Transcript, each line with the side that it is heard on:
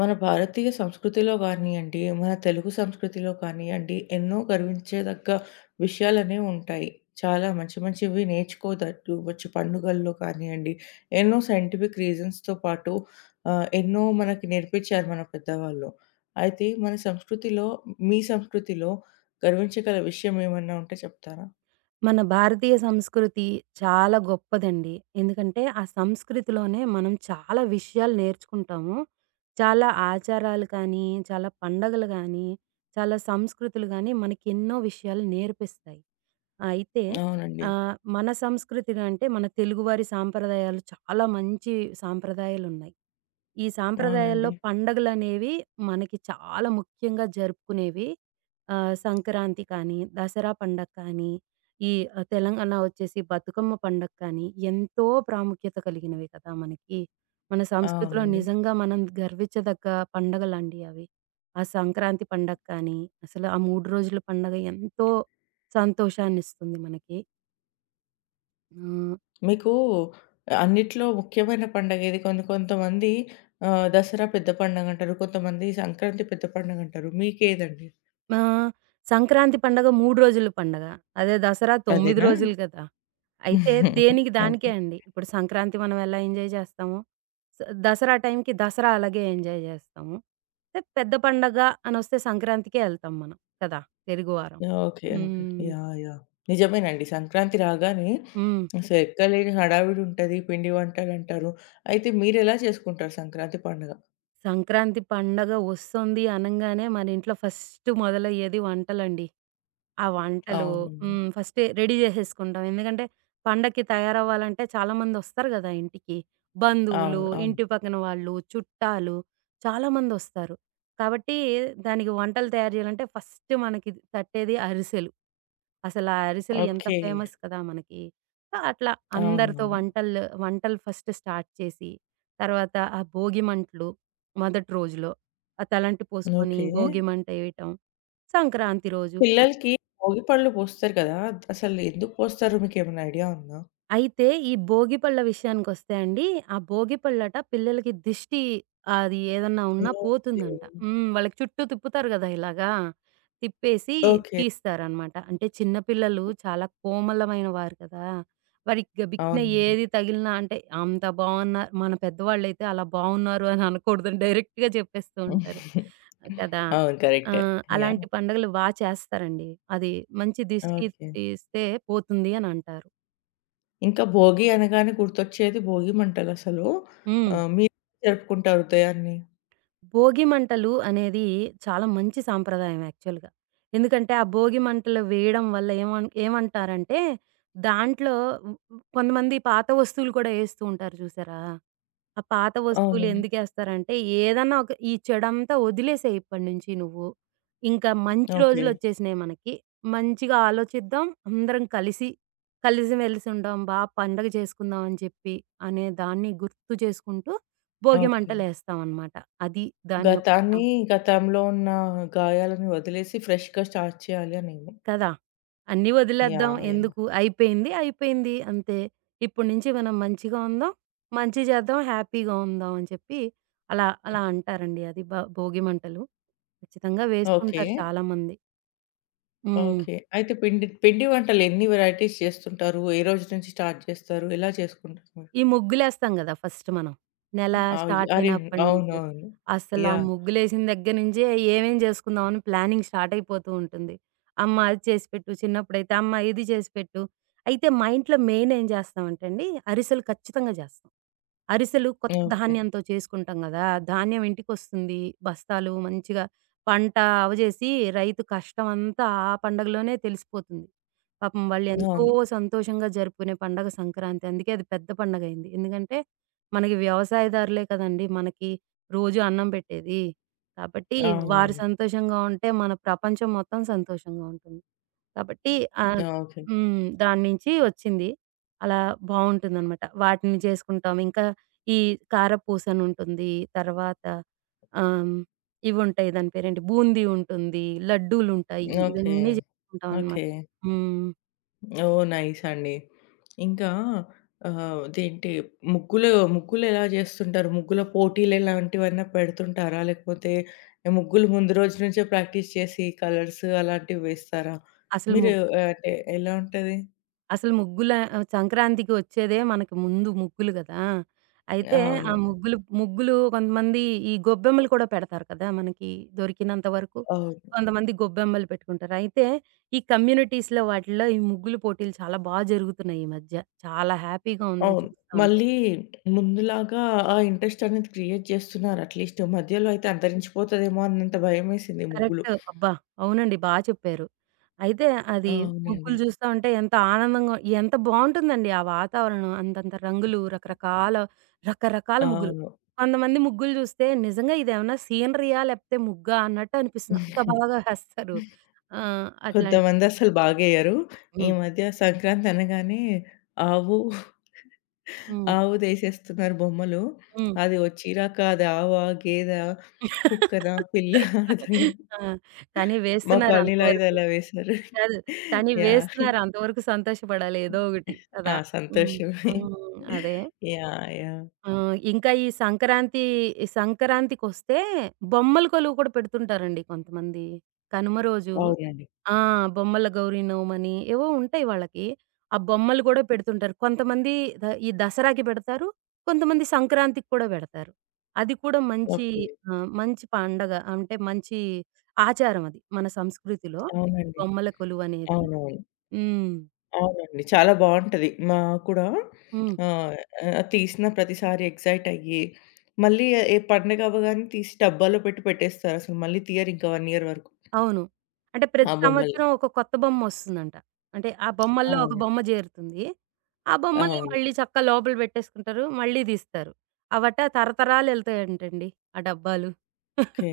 left: మన భారతీయ సంస్కృతిలో కానియండి, మన తెలుగు సంస్కృతిలో కానియండి, ఎన్నో గర్వించేదగ్గ విషయాలనేవి ఉంటాయి. చాలా మంచి మంచివి నేర్చుకోదట్టు వచ్చు పండుగల్లో కానియండి, ఎన్నో సైంటిఫిక్ రీజన్స్‌తో పాటు ఎన్నో మనకి నేర్పించారు మన పెద్దవాళ్ళు. అయితే మన సంస్కృతిలో మీ సంస్కృతిలో గర్వించగల విషయం ఏమన్నా ఉంటే చెప్తారా?
right: మన భారతీయ సంస్కృతి చాలా గొప్పదండి. ఎందుకంటే, ఆ సంస్కృతిలోనే మనం చాలా విషయాలు నేర్చుకుంటాము. చాలా ఆచారాలు కానీ, చాలా పండగలు గానీ, చాలా సంస్కృతులు గానీ, మనకెన్నో విషయాలు నేర్పిస్తాయి. అయితే
left: అవునండి.
right: మన సంస్కృతి అంటే, మన తెలుగువారి సాంప్రదాయాలు చాలా మంచి సాంప్రదాయాలున్నాయి. ఈ సాంప్రదాయాల్లో
left: అవునండి.
right: పండగలనేవి మనకి చాలా ముఖ్యంగా జరుపుకునేవి. సంక్రాంతి కానీ, దసరా పండగ కానీ, ఈ తెలంగాణ వచ్చేసి బతుకమ్మ పండగ కానీ, ఎంతో ప్రాముఖ్యత కలిగినవి కదా! మనకి. మన సంస్కృతిలో
left: అవునండి.
right: నిజంగా మనం గర్వించదగ్గ పండగలండి అవి. ఆ సంక్రాంతి పండగ కానీ, అసలు ఆ 3 రోజుల పండగ ఎంతో సంతోషాన్నిస్తుంది మనకి. హ్మ్.
left: మీకు అన్నిట్లో ముఖ్యమైన పండగ ఏది? కొంతమంది దసరా పెద్ద పండగంటారు. కొంతమంది సంక్రాంతి పెద్ద పండగంటారు. మీకేదండి?
right: ఆ! సంక్రాంతి పండగ 3 రోజుల పండగ. అదే దసరా 9
left: అదేనా?
right: రోజులు కదా! అయితే దేనికి దానికే
left: ఓకే.
right: అండి. ఇప్పుడు సంక్రాంతి మనం ఎలా ఎంజాయ్ చేస్తామో, స దసరా టైంకి దసరా అలాగే ఎంజాయ్ చేస్తాము. అయితే పెద్ద పండగ అనొస్తే సంక్రాంతికే ఎళ్తాం మనం కదా! తెలుగువారం.
left: ఓకే. ఓకే.
right: హ్మ్.
left: యాహ్! యాహ్! నిజమేనండి. సంక్రాంతి రాగానే
right: హ్మ్.
left: అసలు ఎక్కలేని హడావిడి ఉంటది. పిండి వంటలంటారు. అయితే మీరెలా చేసుకుంటారు సంక్రాంతి పండుగ?
right: సంక్రాంతి పండగ వస్తుంది అనంగానే మన ఇంట్లో ఫస్ట్ మొదలయ్యేది వంటలండి. ఆ వంటలు
left: అవునండి.
right: హ్మ్. ఫస్టే రెడీ జేసేసుకుంటాం. ఎందుకంటే, పండక్కి తయారవ్వాలంటే చాలామందొస్తారు గదా! ఇంటికి. బంధువులు,
left: అవును. అవును.
right: ఇంటి పక్కన వాళ్ళు, చుట్టాలు చాలామందొస్తారు. కాబట్టి, దానికి వంటలు తయారు జేయాలంటే ఫస్ట్ మనకి తట్టేది అరిసెలు. అసల ఆ అరిసెలు ఎంత
left: ఓకే.
right: ఫేమస్ కదా మనకి. సో, అట్లా అందరితో
left: అవునవును.
right: వంటలు వంటలు ఫస్ట్ స్టార్ట్ చేసి, తర్వాత ఆ భోగిమంటలు మొదటి రోజులో. ఆ తలంటి పోసుకొని
left: ఓకే.
right: భోగిమంట ఏయటం. సంక్రాంతి రోజు.
left: పిల్లలకి భోగి పళ్ళు పోస్తారు కదా! అసలు ఎందుకు పోస్తారు మీకేమైనా ఐడియా ఉందా?
right: అయితే ఈ భోగి పళ్ళ విషయానికొస్తే అండి, ఆ భోగి పళ్ళట పిల్లలకి దిష్టి అది ఏదన్నా ఉన్నా
left: ఓకే.
right: పోతుందంట. హ్మ్. వాళ్ళకి చుట్టూ తిప్పుతారు గదా! ఇలాగా. తిప్పేసి
left: ఓకే.
right: తీస్తారనమాట. అంటే చిన్న పిల్లలు చాలా కోమలమైన వారు కదా! వారికి గబిక్కిన
left: అవునండి.
right: ఏది తగిలినా అంటే అంత బావున్నారు మన పెద్దవాళ్ళైతే అలా బావున్నారు అని అనకూడదని డైరెక్ట్‌గా చెప్పేస్తూ ఉంటారు. కదా!
left: అవును.
right: ఆ!
left: కరెక్టే. యాహ్!
right: అలాంటి పండుగలు బా చేస్తారండి. అది మంచి దిష్టి
left: ఓకే.
right: తీస్తే పోతుంది అని అంటారు.
left: ఇంకా భోగి అనగానే గుర్తొచ్చేది భోగి మంటలసలు.
right: హ్మ్.
left: మీరు జరుపుకుంటారు ఉదయాన్ని?
right: భోగి మంటలు అనేది చాలా మంచి సాంప్రదాయం యాక్చువల్‌గా. ఎందుకంటే, ఆ భోగి మంటలు వేయడం వల్ల ఏమంటారంటే, దాంట్లో హ్మ్, హ్మ్, కొంతమంది పాత వస్తువులు కూడా ఏస్తూ ఉంటారు చూసారా? ఆ పాత వస్తువులు
left: అవునండి.
right: ఎందుకేస్తారంటే, ఏదన్నా ఒక ఈ చెడంతా వదిలేసేయి ఇప్పటినుంచి నువ్వు. ఇంకా మంచి
left: ఓకే.
right: రోజులొచ్చేసినాయి మనకి. మంచిగా ఆలోచిద్దాం. అందరం కలిసి, కలిసిమెలిసి ఉందాం. బా పండగ చేసుకుందాం అని చెప్పి, అనే దాన్ని గుర్తు చేసుకుంటూ భోగి
left: ఓకే.
right: మంటలేస్తామనమాట. అది దాని యొక్క ప్ర
left: గతాన్ని గతంలో ఉన్న గాయాలను వదిలేసి ఫ్రెష్‌గా స్టార్ట్ చేయాలి అనేమో.
right: కదా! అన్నీ వదిలేద్దాం
left: యాహ్! యాహ్!
right: ఎందుకు? అయిపోయింది. అయిపోయింది అంతే. ఇప్పటి నుంచి మనం మంచిగా ఉందాం. మంచి చేద్దాం. హ్యాపీగా ఉందాం అని చెప్పి అలా అలా అంటారండి. అది భోగిమంటలు. ఖచ్చితంగా
left: ఓకే.
right: వేసుకుంటారు చాలామంది. హ్మ్.
left: ఓకే. అయితే పిండి పిండి వంటలు ఎన్ని వెరైటీస్ చేస్తుంటారు? ఏ రోజు నుంచి స్టార్ట్ చేస్తారు? ఎలా చేసుకుంటారు మీరు?
right: ఈ ముగ్గులేస్తాం గదా! ఫస్ట్ మనం. నెల స్టార్ట్
left: అరే!
right: అయినప్పటి నుంచి.
left: అవునవును.
right: అసలా
left: యాహ్!
right: ముగ్గులేసిన దగ్గర నుంచే ఏమేం చేసుకుందాం అని ప్లానింగ్ స్టార్ట్ అయిపోతూ ఉంటుంది. అమ్మ అది చేసి పెట్టు, చిన్నప్పుడైతే అమ్మ ఇది చేసి పెట్టు. అయితే మా ఇంట్లో మెయిన్ ఏం చేస్తామంటే అండి అరిసెలు ఖచ్చితంగా చేస్తాం. అరిసెలు కొత్త
left: ఓకే.
right: ధాన్యంతో చేసుకుంటాం గదా! ధాన్యం ఇంటికొస్తుంది. బస్తాలు మంచిగా పంట అవజేసి రైతు కష్టమంతా ఆ పండగలోనే తెలిసిపోతుంది. పాపం వాళ్ళు ఎంతో
left: అవును.
right: సంతోషంగా జరుపుకునే పండగ సంక్రాంతి. అందుకే అది పెద్ద పండగయింది. ఎందుకంటే మనకి వ్యవసాయదారులే కదండీ! మనకి రోజు అన్నం పెట్టేది. కాబట్టి వారు
left: అవునండి.
right: సంతోషంగా ఉంటే మన ప్రపంచం మొత్తం సంతోషంగా ఉంటుంది. కాబట్టి ఆహ్,
left: ఓకే.
right: హ్మ్. దాన్నించి ఒచ్చింది. అలా బావుంటుందనమాట. వాటిని చేసుకుంటాం. ఇంకా ఈ కారపూసనుంటుంది. తర్వాత ఆహ్, ఇవుంటాయి దాని పేరేంటి బూందీ ఉంటుంది. లడ్డూలుంటాయి.
left: ఓకే.
right: ఇవన్నీ జేసుకుంటామనమాట.
left: ఓకే.
right: హ్మ్.
left: ఓహ్! నైస్ అండి. ఇంకా ఆహ్, అదేంటి ముగ్గులు, ముగ్గులు ఎలా చేస్తుంటారు? ముగ్గుల పోటీలు ఇలాంటివన్నా పెడుతుంటారా? లేకపోతే ముగ్గులు ముందు రోజు నుంచే ప్రాక్టీస్ చేసి కలర్స్ అలాంటివి వేస్తారా?
right: అసలు
left: మీరు
right: ముగ్
left: ఆ, అంటే ఎలా ఉంటది?
right: అసలు ముగ్గుల సంక్రాంతికి వచ్చేదే మనకి ముందు ముగ్గులు గదా! అయితే ఆ
left: అవును.
right: ముగ్గులు ముగ్గులు కొంతమంది ఈ గొబ్బెమ్మలు కూడా పెడతారు కదా! మనకి దొరికినంత వరకు.
left: అవును.
right: కొంతమంది గొబ్బెమ్మలు పెట్టుకుంటారు. అయితే ఈ కమ్యూనిటీస్‌లో వాటిల్లో ఈ ముగ్గులు పోటీలు చాలా బా జరుగుతున్నాయి ఈ మధ్య. చాలా హ్యాపీగా ఉందో
left: అవును.
right: చూస్తా ఉంటే.
left: మళ్ళీ ముందులాగా ఆ ఇంట్రెస్ట్ అనేది క్రియేట్ చేస్తున్నారు. అట్‌లీస్ట్ మధ్యలో అయితే అంతరించిపోతదేమో అన్నంత భయమేసింది ముగ్గులు.
right: కరెక్ట్. అబ్బా! అవునండి. బా చెప్పారు. అయితే అది
left: అవునండి.
right: ముగ్గులు చూస్తా ఉంటే ఎంత ఆనందంగా ఎంత బావుంటుందండి ఆ వాతావరణం. అంతంత రంగులు, రకరకాల రకరకాల ముగ్గులు.
left: అవును.
right: కొంతమంది ముగ్గులు చూస్తే నిజంగా ఇదేమన్నా సీనరీయా? లేపోతే ముగ్గా? అన్నట్టు అనిపిస్తుంది. అంత బాగా వేస్తారు. ఆ! అట్లాంటి
left: కొంతమంది అసలు బాగెయ్యరు. ఈ
right: హ్మ్.
left: మధ్య సంక్రాంతి అనగానే ఆవు,
right: హ్మ్.
left: ఆవుదేసేస్తున్నారు బొమ్మలు.
right: హ్మ్.
left: అది వచ్చిరాక అది ఆవా? గేదా? కుక్కనా? పిల్లా? అర్థం కాదు.
right: ఆ! కానీ
left: మా
right: వేస్తున్నారు
left: కాలనీలో అయితే
right: అంతవరకు.
left: అలా వేశారు.
right: కాదు. కానీ
left: యాహ్!
right: వేస్తున్నారు అంతవరకు సంతోషపడాలి ఏదో ఒకటి
left: ఆ!
right: కదా! హ్మ్.
left: సంతోషమే.
right: హ్మ్. అదే.
left: యాహ్! యాహ్!
right: ఆ! ఇంకా ఈ సంక్రాంతి, ఈ సంక్రాంతికొస్తే బొమ్మల కొలువు కూడా పెడుతుంటారండి కొంతమంది. కనుమ రోజు
left: అవునండి.
right: ఆ! బొమ్మల గౌరీనవమని ఏవో ఉంటాయి వాళ్ళకి. ఆ బొమ్మలు గూడా పెడుతుంటారు. కొంతమంది ఈ దసరాకి పెడతారు. కొంతమంది సంక్రాంతికి కూడా పెడతారు. అది కూడా మంచి
left: ఓకే.
right: ఆ! మంచి పండగ. అంటే మంచి ఆచారం అది మన సంస్కృతిలో ఈ
left: అవునండి.
right: బొమ్మల కొలువనేది.
left: అవునవును.
right: హ్మ్.
left: అవునండి. చాలా బావుంటది. మా కూడా
right: హ్మ్.
left: ఆహ్, ఆహ్, తీసిన ప్రతిసారి ఎక్సైట్ అయ్యి, మళ్ళీ ఏ పండగ అవ్వగానే తీసి డబ్బాలో పెట్టి పెట్టేస్తారు. అసలు మళ్ళీ తీయరు ఇంకా 1 ఇయర్ వరకు.
right: అవును. అంటే
left: ఆ
right: ప్రతి
left: బొమ్మల్ని.
right: సంవత్సరం ఒక కొత్త బొమ్మొస్తుందంట. అంటే ఆ బొమ్మల్లో ఒక
left: అవును.
right: బొమ్మ జేరుతుంది. ఆ బొమ్మల్ని
left: అవును.
right: మళ్ళీ చక్కగా లోపల పెట్టేసుకుంటారు. మళ్ళీ దీస్తారు. అవట తరతరాలెళ్తాయంటండి ఆ డబ్బాలు.
left: ఓకే.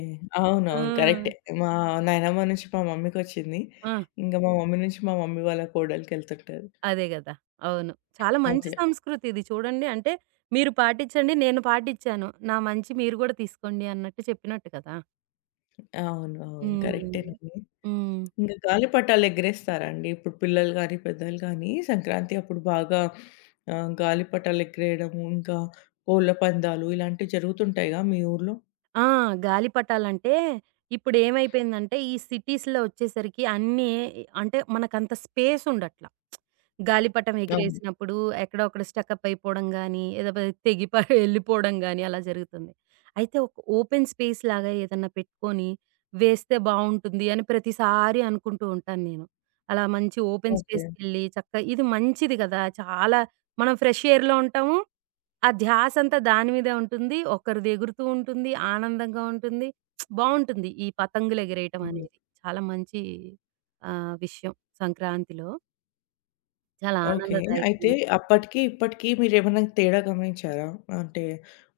right: ఆ!
left: అవునవును. కరెక్టే. మా నాయనమ్మ నుంచి మా మమ్మీకొచ్చింది.
right: ఆ!
left: ఇంకా మా మమ్మీ నుంచి మా మమ్మీ వాళ్ళ కోడలికెళ్తుంటది.
right: అదే గదా! అవును. చాలా మంచి
left: ఓకే.
right: సంస్కృతి ఇది చూడండి. అంటే మీరు పాటిచ్చండి, నేను పాటిచ్చాను. నా మంచి మీరు గూడా తీసుకోండి అన్నట్టు చెప్పినట్టు కదా!
left: అవును. అవును.
right: హ్మ్.
left: కరెక్టేనండి.
right: హ్మ్.
left: ఇంక గాలిపటాలు ఎగరేస్తారండి. ఇప్పుడు పిల్లలు గానీ, పెద్దలు గానీ సంక్రాంతి అప్పుడు బాగా గాలిపటాలు ఎగరేయడము, ఇంకా కోళ్ళ పందాలు ఇలాంటివి జరుగుతుంటాయిగా మీ ఊర్లో?
right: ఆ! గాలిపటాలంటే ఇప్పుడేమైపోయిందంటే, ఈ సిటీస్‌లో ఒచ్చేసరికి అన్నీ అంటే, మనకంత స్పేసుండట్ల. గాలిపటం
left: అవును.
right: ఎగిరేసినప్పుడు ఎక్కడో అక్కడ స్టకప్ అయిపోవడం గానీ, ఏదో ప తెగి ఎళ్ళిపోవడం గానీ అలా జరుగుతుంది. అయితే ఒక ఓపెన్ స్పేస్ లాగా ఏదన్నా పెట్టుకొని వేస్తే బావుంటుంది అని ప్రతిసారి అనుకుంటూ ఉంటాను నేను. అలా మంచి ఓపెన్
left: ఓకే.
right: స్పేస్‌కెళ్ళి చక్కగా ఇది మంచిది గదా! చాలా మనం ఫ్రెష్ ఎయిర్‌లో ఉంటాము. ఆ ధ్యాసంతా దాని మీదే ఉంటుంది. ఒకరిది ఎగురుతూ ఉంటుంది. ఆనందంగా ఉంటుంది. బావుంటుంది. ఈ పతంగులు ఎగిరేయటం
left: అవును.
right: అనేది. చాలా మంచి విషయం సంక్రాంతిలో. చాలా
left: ఓకే.
right: ఆనందదాయకం.
left: అయితే అప్పటికి, ఇప్పటికి మీరేమన్నా తేడా గమనించారా? అంటే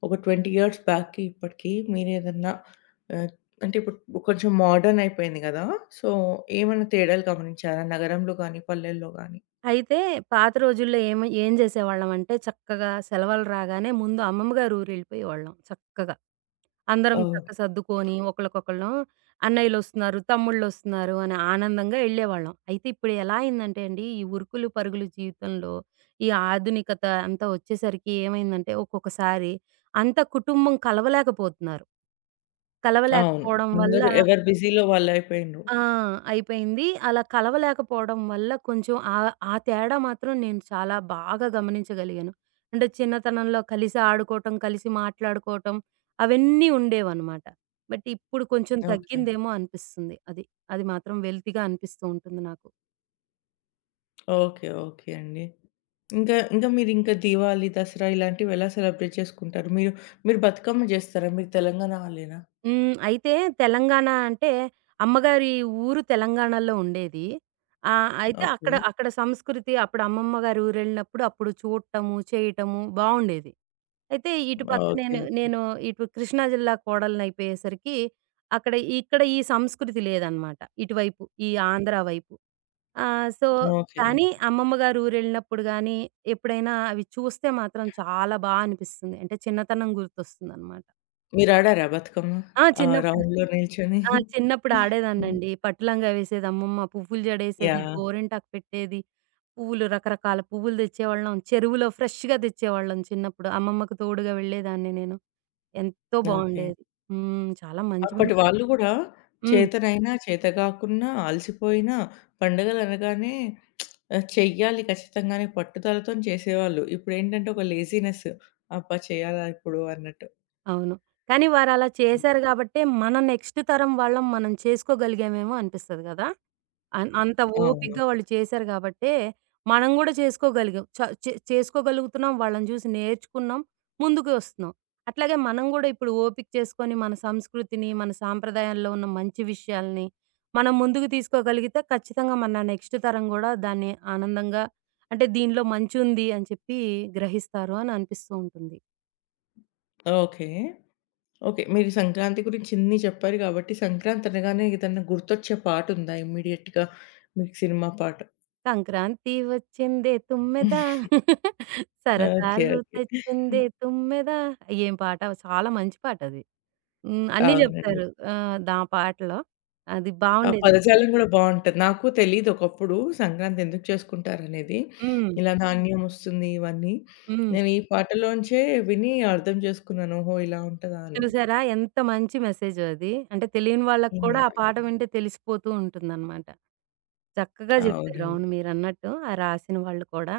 left: ఒక 20 ఇయర్స్ బ్యాక్‌కి ఇప్పటికి మీరేదన్నా ఆహ్, అంటే ఇప్పుడు కొంచెం మోడర్న్ అయిపోయింది గదా! సో, ఏమన్నా తేడాలు గమనించారా నగరంలో గానీ, పల్లెల్లో గానీ?
right: అయితే పాత రోజుల్లో ఏం ఏం జేసేవాళ్ళమంటే చక్కగా సెలవులు రాగానే ముందు అమ్మమ్మ గారి ఊరెళ్ళిపోయేవాళ్ళం చక్కగా. అందరం చక్క
left: అవును.
right: సర్దుకొని ఒకళ్ళకొకళ్ళం అన్నయ్యలొస్తున్నారు, తమ్ముళ్ళొస్తున్నారు అని ఆనందంగా ఎళ్ళేవాళ్ళం. అయితే ఇప్పుడు ఎలా అయిందంటే అండి ఈ ఉరుకులు పరుగులు జీవితంలో ఈ ఆధునికత అంతా వచ్చేసరికి ఏమైందంటే ఒక్కొక్కసారి అంత కుటుంబం కలవలేకపోతున్నారు.
left: అవును.
right: కలవలేకపోవడం వల్ల
left: అందరూ ఎవరు బిజీలో వాళ్ళయిపోయిండ్రు.
right: ఆ! అయిపోయింది. అలా కలవలేకపోవడం వల్ల కొంచెం ఆ తేడా మాత్రం నేను చాలా బాగా గమనించగలిగాను. అంటే చిన్నతనంలో కలిసి ఆడుకోవటం, కలిసి మాట్లాడుకోవటం అవన్నీ ఉండేవన్నమాట. బట్ ఇప్పుడు కొంచెం
left: ఓకే.
right: తగ్గిందేమో అనిపిస్తుంది. అది. అది మాత్రం వెల్తీగా అనిపిస్తూ ఉంటుంది నాకు.
left: ఓకే. ఓకే అండి. ఇంకా, ఇంకా మీరింకా దీవాళి, దసరా ఇలాంటివి ఎలా సెలబ్రేట్ చేసుకుంటారు? మీరు, మీరు బతుకమ్మ జేస్తారా? మీరు తెలంగాణ వాళ్ళేనా?
right: హ్మ్. అయితే తెలంగాణ అంటే, అమ్మగారి ఊరు తెలంగాణలో ఉండేది. అయితే అక్కడ
left: ఓకే.
right: అక్కడ సంస్కృతి అప్పుడు అమ్మమ్మ గారి ఊరెళ్ళినప్పుడు అప్పుడు చూడటము, చేయటము బావుండేది. అయితే ఇటు పక్క
left: ఓకే.
right: నేను,
left: ఓకే.
right: నేను ఇటు కృష్ణా జిల్లా కోడలినయిపోయేసరికి అక్కడ ఇక్కడ ఈ సంస్కృతి లేదనమాట. ఇటువైపు ఈ ఆంధ్ర వైపు. ఆహ్, సో,
left: ఓకే.
right: కానీ అమ్మమ్మ గారి ఊరెళ్ళినప్పుడు గానీ, ఎప్పుడైనా అవి చూస్తే మాత్రం చాలా బా అనిపిస్తుంది. అంటే చిన్నతనం గుర్తొస్తుందనమాట.
left: మీరాడారా బతుకమ్మ?
right: ఆ!
left: ఆ
right: చిన్నప్పుడు.
left: రౌండ్‌లో నిల్చొని?
right: ఆ! చిన్నప్పుడు ఆడేదాన్నండి. పట్టులంగా వేసేది అమ్మమ్మ, పువ్వులు జడేసేది,
left: యాహ్!
right: గోరింటాకు పెట్టేది. పువ్వులు రకరకాల పువ్వులు తెచ్చేవాళ్ళం. చెరువులో ఫ్రెష్‌గా తెచ్చేవాళ్ళం చిన్నప్పుడు. అమ్మమ్మకు తోడుగా వెళ్ళేదాన్ని నేను. ఎంతో
left: ఓకే.
right: బావుండేది. హ్మ్. చాలా మంచి
left: అప్పటి
right: మంచి
left: వాళ్ళు గూడా
right: హ్మ్.
left: చేతనైనా, చేత గాకున్నా, అలసిపోయినా పండుగలనగానే చెయ్యాలి ఖచ్చితంగా అనే పట్టుదలతోని చేసేవాళ్ళు. ఇప్పుడేంటంటే ఒక లేజీనెస్. అబ్బా! చేయాలా ఇప్పుడు అన్నట్టు.
right: అవును. కానీ వారలా చేశారు గాబట్టే, మన నెక్స్ట్ తరం వాళ్ళం మనం చేసుకోగలిగామేమో అనిపిస్తది గదా! అంత
left: అవును.
right: ఓపికగా వాళ్ళు చేశారు గాబట్టే, మనం గూడా చేసుకోగలిగాం. చ చే చేసుకోగలుగుతున్నాం, వాళ్ళని చూసి నేర్చుకున్నాం, ముందుకు వస్తున్నాం. అట్లాగే మనం గూడా ఇప్పుడు ఓపిక చేసుకొని, మన సంస్కృతిని, మన సాంప్రదాయాల్లో ఉన్న మంచి విషయాల్ని, మనం ముందుకు తీసుకోగలిగితే ఖచ్చితంగా మన నెక్స్ట్ తరం గూడా దాన్ని ఆనందంగా అంటే దీనిలో మంచుంది అని చెప్పి గ్రహిస్తారు అని అనిపిస్తూ ఉంటుంది.
left: ఓకే. ఓకే. మీరు సంక్రాంతి గురించి ఇన్ని చెప్పారు కాబట్టి, సంక్రాంతి అనగానే ఏదన్నా గుర్తొచ్చే పాటుందా ఇమ్మీడియేట్‌గా? మీకు సినిమా పాట?
right: సంక్రాంతి వచ్చిందే తుమ్మెద,
left: ఓకే.
right: సరదాలు
left: ఓకే.
right: తెచ్చిందే తుమ్మెద. ఏం పాట! చాలా మంచి పాటది. హ్మ్. అన్నీ
left: అవునండి.
right: జెప్తారు. దా పాటలో. అది
left: ఆ
right: బావుండేది.
left: పదజాలం గూడా బావుంటది. నాకు తెలీదు ఒకప్పుడు సంక్రాంతి ఎందుకు చేసుకుంటారనేది.
right: హ్మ్.
left: ఇలా నాణ్యం ఒస్తుంది ఇవన్నీ.
right: హ్మ్.
left: నేను ఈ పాటలోంచే విని అర్థం చేసుకున్నాను. ఓహో! ఇలా ఉంటదా అని.
right: చూసారా? ఎంత మంచి మెసేజో అది. అంటే తెలియని వాళ్ళకి కూడా ఆ
left: యాహ్!
right: పాట వింటే తెలిసిపోతూ ఉంటుందనమాట. చక్కగా జెప్పారు.
left: అవునండి.
right: అవును మీరన్నట్టు. ఆ రాసిన వాళ్ళు కూడా.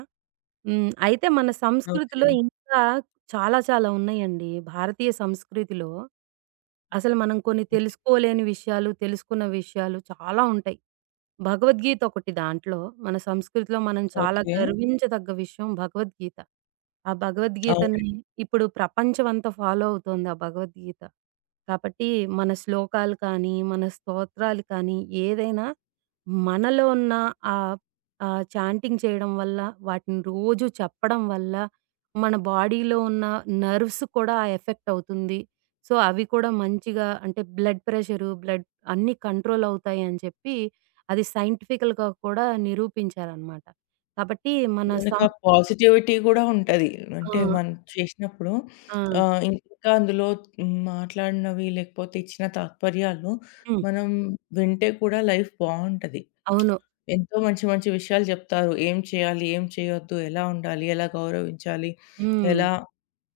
right: హ్మ్. అయితే మన సంస్కృతిలో
left: ఓకే.
right: ఇంకా చాలా చాలా ఉన్నాయండి. భారతీయ సంస్కృతిలో అసలు మనం కొన్ని తెలుసుకోలేని విషయాలు, తెలుసుకున్న విషయాలు చాలా ఉంటాయి. భగవద్గీత ఒకటి దాంట్లో. మన సంస్కృతిలో మనం చాలా
left: ఓకే.
right: గర్వించదగ్గ విషయం భగవద్గీత. ఆ
left: అవును.
right: భగవద్గీతని ఇప్పుడు ప్రపంచమంతా ఫాలో అవుతోంది ఆ భగవద్గీత. కాబట్టి మన శ్లోకాలు కానీ, మన స్తోత్రాలు కానీ ఏదైనా మనలో ఉన్న ఆ చాంటింగ్ చేయడం వల్ల, వాటిని రోజు చెప్పడం వల్ల, మన బాడీలో ఉన్న నర్వ్స్ కూడా ఎఫెక్ట్ అవుతుంది. సో, అవి కూడా మంచిగా అంటే బ్లడ్ ప్రెషరు, బ్లడ్ అన్నీ కంట్రోల్ అవుతాయి అని చెప్పి, అది సైంటిఫికల్‌గా కూడా నిరూపించారనమాట. కాబట్టి మన సం
left: మనకా పాజిటివిటీ గూడా ఉంటది.
right: ఆ!
left: అంటే మనం చేసినప్పుడు
right: ఆ!
left: ఇంకా అందులో మాట్లాడినవి లేకపోతే ఇచ్చిన తాత్పర్యాలు
right: హ్మ్.
left: మనం వింటే కూడా లైఫ్ బావుంటది.
right: అవును.
left: ఎంతో మంచి మంచి విషయాలు జెప్తారు. ఏం చేయాలి? ఏం చేయొద్దు? ఎలా ఉండాలి? ఎలా గౌరవించాలి?
right: హ్మ్.
left: ఎలా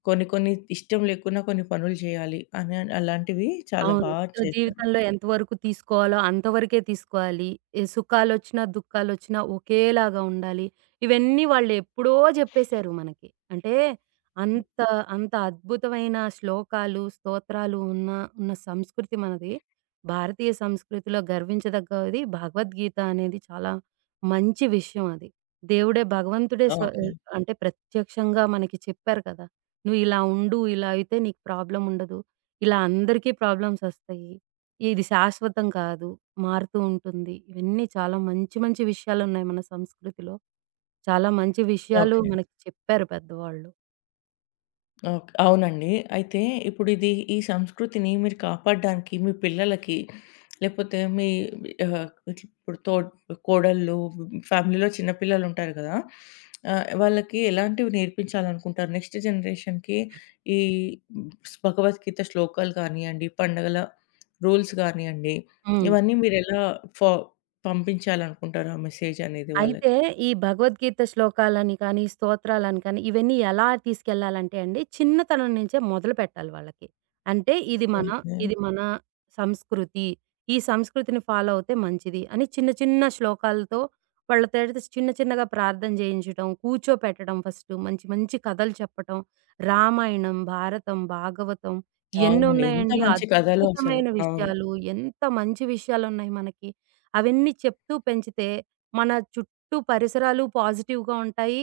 left: కొన్ని కొన్ని ఇష్టం లేకున్నా కొన్ని పనులు చేయాలి అని అలాంటివి చాలా
right: అవును.
left: బా
right: సో,
left: చేశారు.
right: జీవితంలో ఎంతవరకు తీసుకోవాలో అంతవరకే తీసుకోవాలి. ఈ సుఖాలొచ్చినా, దుఃఖాలొచ్చినా ఒకేలాగా ఉండాలి. ఇవన్నీ వాళ్ళెప్పుడో జెప్పేశారు మనకి. అంటే అంత, అంత అద్భుతమైన శ్లోకాలు, స్తోత్రాలు ఉన్న సంస్కృతి మనది. భారతీయ సంస్కృతిలో గర్వించదగ్గది భగవద్గీత అనేది చాలా మంచి విషయం అది. దేవుడే భగవంతుడే స్వ
left: ఓకే.
right: అంటే ప్రత్యక్షంగా మనకి చెప్పారు కదా! "నువ్వు ఇలా ఉండు. ఇలా అయితే నీకు ప్రాబ్లమ్ ఉండదు." ఇలా అందరికీ ప్రాబ్లమ్సొస్తాయి. ఇది శాశ్వతం కాదు. మారుతూ ఉంటుంది. ఇవన్నీ చాలా మంచి మంచి విషయాలున్నాయి మన సంస్కృతిలో. చాలా మంచి విషయాలు
left: ఓకే.
right: మనకి చెప్పారు పెద్దవాళ్ళు.
left: ఓక్ అవునండి. అయితే ఇప్పుడిది ఈ సంస్కృతిని మీరు కాపాడడానికి మీ పిల్లలకి లేపోతే మీ ఆహ్, ఇప్పుడు కోడళ్ళు, ఫ్యామిలీలో చిన్న పిల్లలుంటారు గదా! వాళ్ళకి ఎలాంటివి నేర్పించాలనుకుంటారు? నెక్స్ట్ జనరేషన్‌కి ఈ భగవద్గీత శ్లోకాలు కానియ్యండి, పండగల రూల్స్ గానియ్యండి,
right: హ్మ్.
left: ఇవన్నీ మీరెలా ఫా పంపించాలనుకుంటారు? ఆ మెసేజనేది
right: అయితే
left: వాళ్ళకి?
right: ఈ భగవద్గీత శ్లోకాలని కానీ, స్తోత్రాలని కానీ, ఇవన్నీ ఎలా తీసుకెళ్ళాలంటే అండి, చిన్నతనం నుంచే మొదలుపెట్టాలి వాళ్ళకి. అంటే
left: ఓకే.
right: ఇది మన సంస్కృతి. ఈ సంస్కృతిని ఫాలో అవుతే మంచిది అని చిన్న చిన్న శ్లోకాలతో వాళ్ళతోటి చిన్న చిన్నగా ప్రార్థన చేయించటం, కూర్చోపెట్టడం ఫస్ట్. మంచి మంచి కథలు చెప్పటం. రామాయణం, భారతం, భాగవతం ఎన్ని
left: అవునండి. ఎంత
right: ఉన్నాయండి.
left: మంచి కథలో అసలు.
right: అద్భుతమైన
left: అవును.
right: విషయాలు. ఎంత మంచి విషయాలున్నాయి మనకి. అవన్నీ చెప్తూ పెంచితే మన చుట్టూ చుట్టూ పరిసరాలు పాజిటివ్‌గా ఉంటాయి.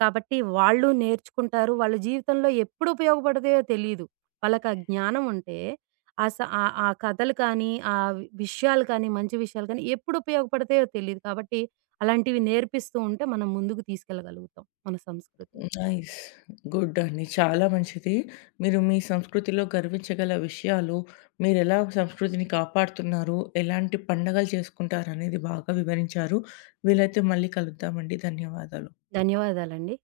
right: కాబట్టి వాళ్ళు నేర్చుకుంటారు. వాళ్ళ జీవితంలో ఎప్పుడు ఉపయోగపడతాయో తెలీదు. వాళ్ళకి ఆ జ్ఞానం ఉంటే, ఆ స ఆ ఆ కథలు కానీ, విషయాలు కానీ, మంచి విషయాలు కానీ ఎప్పుడు ఉపయోగపడతాయో తెలీదు. కాబట్టి అలాంటివి నేర్పిస్తూ ఉంటే మనం ముందుకు తీసుకెళ్ళగలుగుతాం మన సంస్కృతిని.
left: నైస్. గుడ్ అండి. చాలా మంచిది. మీరు మీ సంస్కృతిలో గర్వించగల విషయాలు, మీరెలా సంస్కృతిని కాపాడుతున్నారు, ఎలాంటి పండగలు చేసుకుంటారనేది బాగా వివరించారు. వీలైతే మళ్ళీ కలుద్దామండి. ధన్యవాదాలు.
right: ధన్యవాదాలండి.